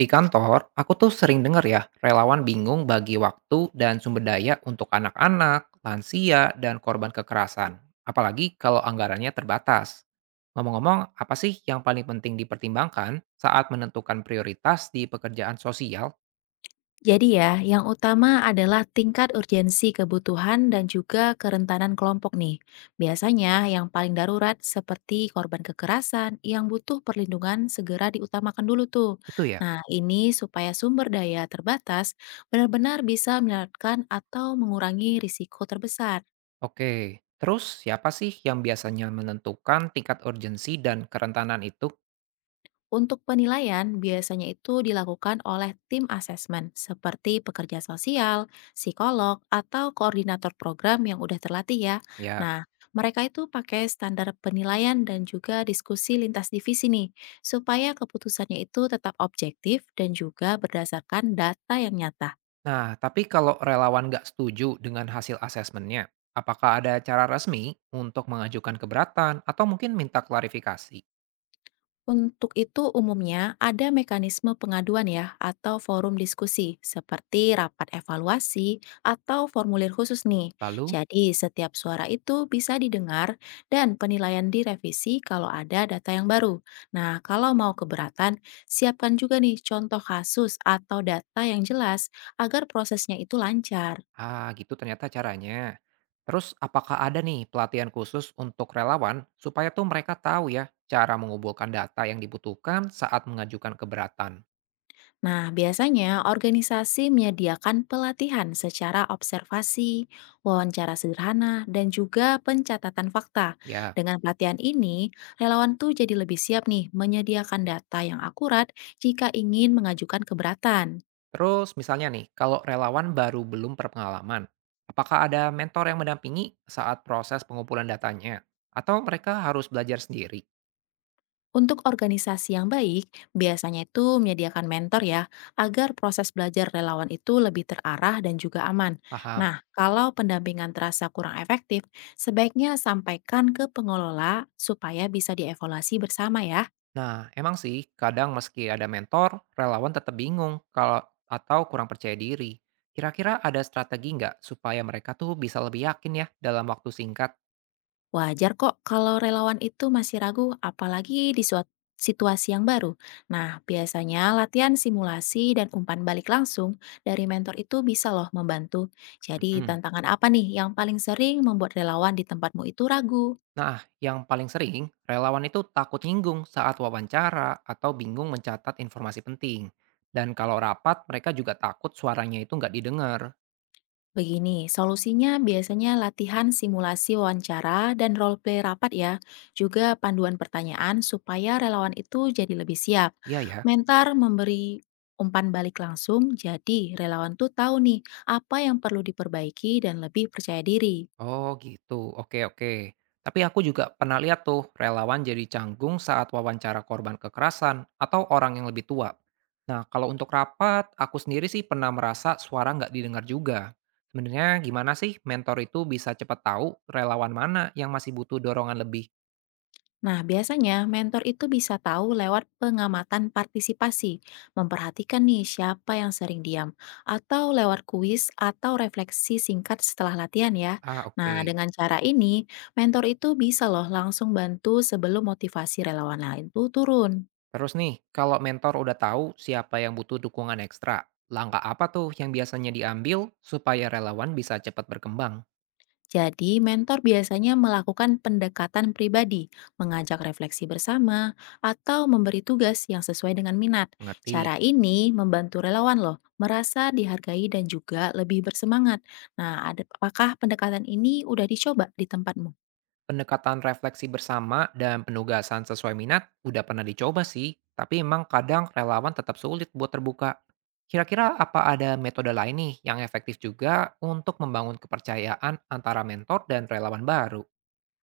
Di kantor, aku tuh sering dengar ya, relawan bingung bagi waktu dan sumber daya untuk anak-anak, lansia, dan korban kekerasan. Apalagi kalau anggarannya terbatas. Ngomong-ngomong, apa sih yang paling penting dipertimbangkan saat menentukan prioritas di pekerjaan sosial? Jadi ya, yang utama adalah tingkat urgensi kebutuhan dan juga kerentanan kelompok nih. Biasanya yang paling darurat seperti korban kekerasan yang butuh perlindungan segera diutamakan dulu tuh. Itu ya. Nah, ini supaya sumber daya terbatas benar-benar bisa menyelamatkan atau mengurangi risiko terbesar. Oke, terus siapa sih yang biasanya menentukan tingkat urgensi dan kerentanan itu? Untuk penilaian, biasanya itu dilakukan oleh tim asesmen seperti pekerja sosial, psikolog, atau koordinator program yang udah terlatih ya. Ya. Nah, mereka itu pakai standar penilaian dan juga diskusi lintas divisi nih, supaya keputusannya itu tetap objektif dan juga berdasarkan data yang nyata. Nah, tapi kalau relawan nggak setuju dengan hasil asesmennya, apakah ada cara resmi untuk mengajukan keberatan atau mungkin minta klarifikasi? Untuk itu, umumnya ada mekanisme pengaduan ya, atau forum diskusi, seperti rapat evaluasi atau formulir khusus nih. Lalu, Jadi, setiap suara itu bisa didengar dan penilaian direvisi kalau ada data yang baru. Nah, kalau mau keberatan, siapkan juga nih contoh kasus atau data yang jelas agar prosesnya itu lancar. ah gitu ternyata caranya. Terus, apakah ada nih pelatihan khusus untuk relawan supaya tuh mereka tahu ya cara mengumpulkan data yang dibutuhkan saat mengajukan keberatan? Nah, biasanya organisasi menyediakan pelatihan secara observasi, wawancara sederhana, dan juga pencatatan fakta. Ya, Dengan pelatihan ini, relawan tuh jadi lebih siap nih menyediakan data yang akurat jika ingin mengajukan keberatan. terus misalnya nih, kalau relawan baru belum berpengalaman, apakah ada mentor yang mendampingi saat proses pengumpulan datanya? Atau mereka harus belajar sendiri? Untuk organisasi yang baik, biasanya itu menyediakan mentor ya, agar proses belajar relawan itu lebih terarah dan juga aman. Paham. Nah, kalau pendampingan terasa kurang efektif, sebaiknya sampaikan ke pengelola supaya bisa dievaluasi bersama ya. Nah, emang sih, kadang meski ada mentor, relawan tetap bingung kalau atau kurang percaya diri. Kira-kira ada strategi nggak supaya mereka tuh bisa lebih yakin ya dalam waktu singkat? Wajar kok kalau relawan itu masih ragu, apalagi di situasi yang baru. Nah, biasanya latihan simulasi dan umpan balik langsung dari mentor itu bisa loh membantu. Jadi, Mhm. tantangan apa nih yang paling sering membuat relawan di tempatmu itu ragu? Nah, yang paling sering, relawan itu takut nyinggung saat wawancara atau bingung mencatat informasi penting. Dan kalau rapat, mereka juga takut suaranya itu nggak didengar. Begini, solusinya biasanya latihan simulasi wawancara dan role play rapat ya, juga panduan pertanyaan supaya relawan itu jadi lebih siap. Iya ya. Mentor memberi umpan balik langsung, jadi relawan tuh tahu nih apa yang perlu diperbaiki dan lebih percaya diri. Oh gitu, oke oke. Tapi aku juga pernah lihat tuh relawan jadi canggung saat wawancara korban kekerasan atau orang yang lebih tua. Nah kalau untuk rapat, aku sendiri sih pernah merasa suara nggak didengar juga. Sebenarnya gimana sih mentor itu bisa cepat tahu relawan mana yang masih butuh dorongan lebih? Nah, biasanya mentor itu bisa tahu lewat pengamatan partisipasi, memperhatikan nih siapa yang sering diam, atau lewat kuis atau refleksi singkat setelah latihan ya. Ah Nah, oke. dengan cara ini, mentor itu bisa loh langsung bantu sebelum motivasi relawan lain itu turun. Terus nih, kalau mentor udah tahu siapa yang butuh dukungan ekstra, langkah apa tuh yang biasanya diambil supaya relawan bisa cepat berkembang? Jadi, mentor biasanya melakukan pendekatan pribadi, mengajak refleksi bersama, atau memberi tugas yang sesuai dengan minat. Mengerti. Cara ini membantu relawan loh, merasa dihargai dan juga lebih bersemangat. Nah, apakah pendekatan ini udah dicoba di tempatmu? Pendekatan refleksi bersama dan penugasan sesuai minat udah pernah dicoba sih, tapi emang kadang relawan tetap sulit buat terbuka. Kira-kira apa ada metode lain nih yang efektif juga untuk membangun kepercayaan antara mentor dan relawan baru?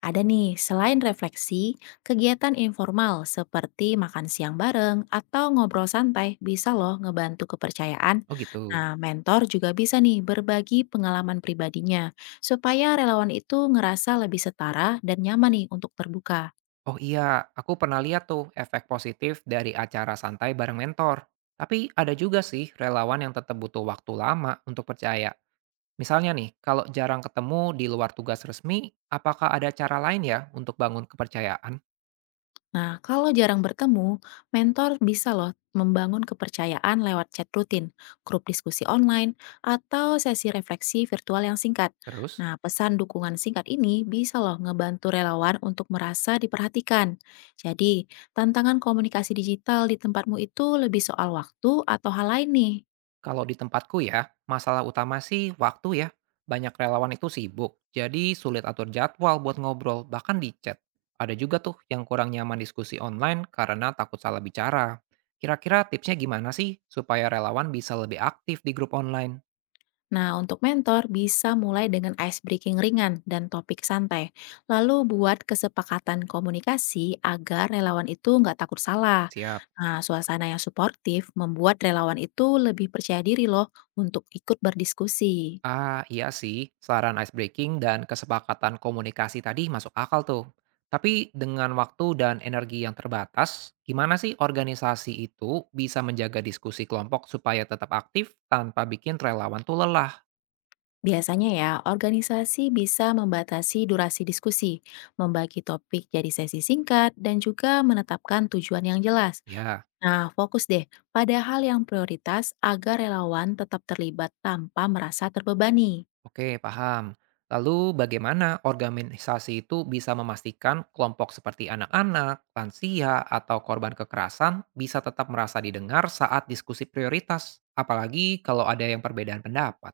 Ada nih, selain refleksi, kegiatan informal seperti makan siang bareng atau ngobrol santai bisa loh ngebantu kepercayaan. Oh gitu. Nah, mentor juga bisa nih berbagi pengalaman pribadinya supaya relawan itu ngerasa lebih setara dan nyaman nih untuk terbuka. Oh iya, aku pernah lihat tuh efek positif dari acara santai bareng mentor. Tapi ada juga sih relawan yang tetap butuh waktu lama untuk percaya. Misalnya nih, kalau jarang ketemu di luar tugas resmi, apakah ada cara lain ya untuk bangun kepercayaan? Nah, kalau jarang bertemu, mentor bisa loh membangun kepercayaan lewat chat rutin, grup diskusi online, atau sesi refleksi virtual yang singkat. Terus, Nah, pesan dukungan singkat ini bisa loh ngebantu relawan untuk merasa diperhatikan. Jadi, tantangan komunikasi digital di tempatmu itu lebih soal waktu atau hal lain nih? kalau di tempatku ya, masalah utama sih waktu ya. Banyak relawan itu sibuk, jadi sulit atur jadwal buat ngobrol, bahkan di chat. Ada juga tuh yang kurang nyaman diskusi online karena takut salah bicara. Kira-kira tipsnya gimana sih supaya relawan bisa lebih aktif di grup online? Nah, untuk mentor bisa mulai dengan ice breaking ringan dan topik santai. Lalu buat kesepakatan komunikasi agar relawan itu nggak takut salah. Siap. Nah, suasana yang suportif membuat relawan itu lebih percaya diri loh untuk ikut berdiskusi. Ah, iya sih, saran ice breaking dan kesepakatan komunikasi tadi masuk akal tuh. Tapi dengan waktu dan energi yang terbatas, gimana sih organisasi itu bisa menjaga diskusi kelompok supaya tetap aktif tanpa bikin relawan tuh lelah? Biasanya ya, organisasi bisa membatasi durasi diskusi, membagi topik jadi sesi singkat, dan juga menetapkan tujuan yang jelas. Ya, Nah, fokus deh pada hal yang prioritas agar relawan tetap terlibat tanpa merasa terbebani. oke, paham. Lalu bagaimana organisasi itu bisa memastikan kelompok seperti anak-anak, lansia, atau korban kekerasan bisa tetap merasa didengar saat diskusi prioritas, apalagi kalau ada yang perbedaan pendapat?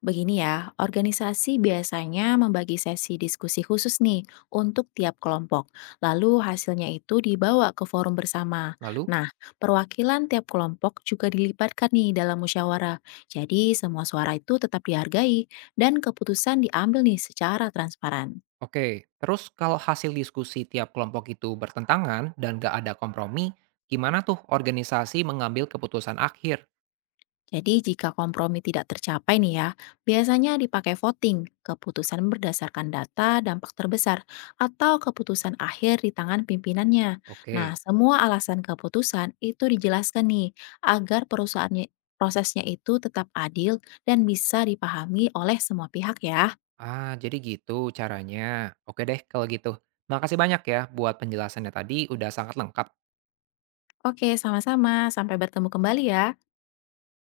Begini ya, organisasi biasanya membagi sesi diskusi khusus nih untuk tiap kelompok. Lalu hasilnya itu dibawa ke forum bersama. Lalu. Nah, perwakilan tiap kelompok juga dilibatkan nih dalam musyawarah. Jadi semua suara itu tetap dihargai dan keputusan diambil nih secara transparan. Oke, terus kalau hasil diskusi tiap kelompok itu bertentangan dan gak ada kompromi, gimana tuh organisasi mengambil keputusan akhir? Jadi jika kompromi tidak tercapai nih ya, biasanya dipakai voting, keputusan berdasarkan data dampak terbesar, atau keputusan akhir di tangan pimpinannya. Nah, Oke, semua alasan keputusan itu dijelaskan nih, agar prosesnya itu tetap adil dan bisa dipahami oleh semua pihak ya. ah jadi gitu caranya. Oke deh kalau gitu. Makasih banyak ya buat penjelasannya tadi, udah sangat lengkap. Oke, sama-sama. Sampai bertemu kembali ya.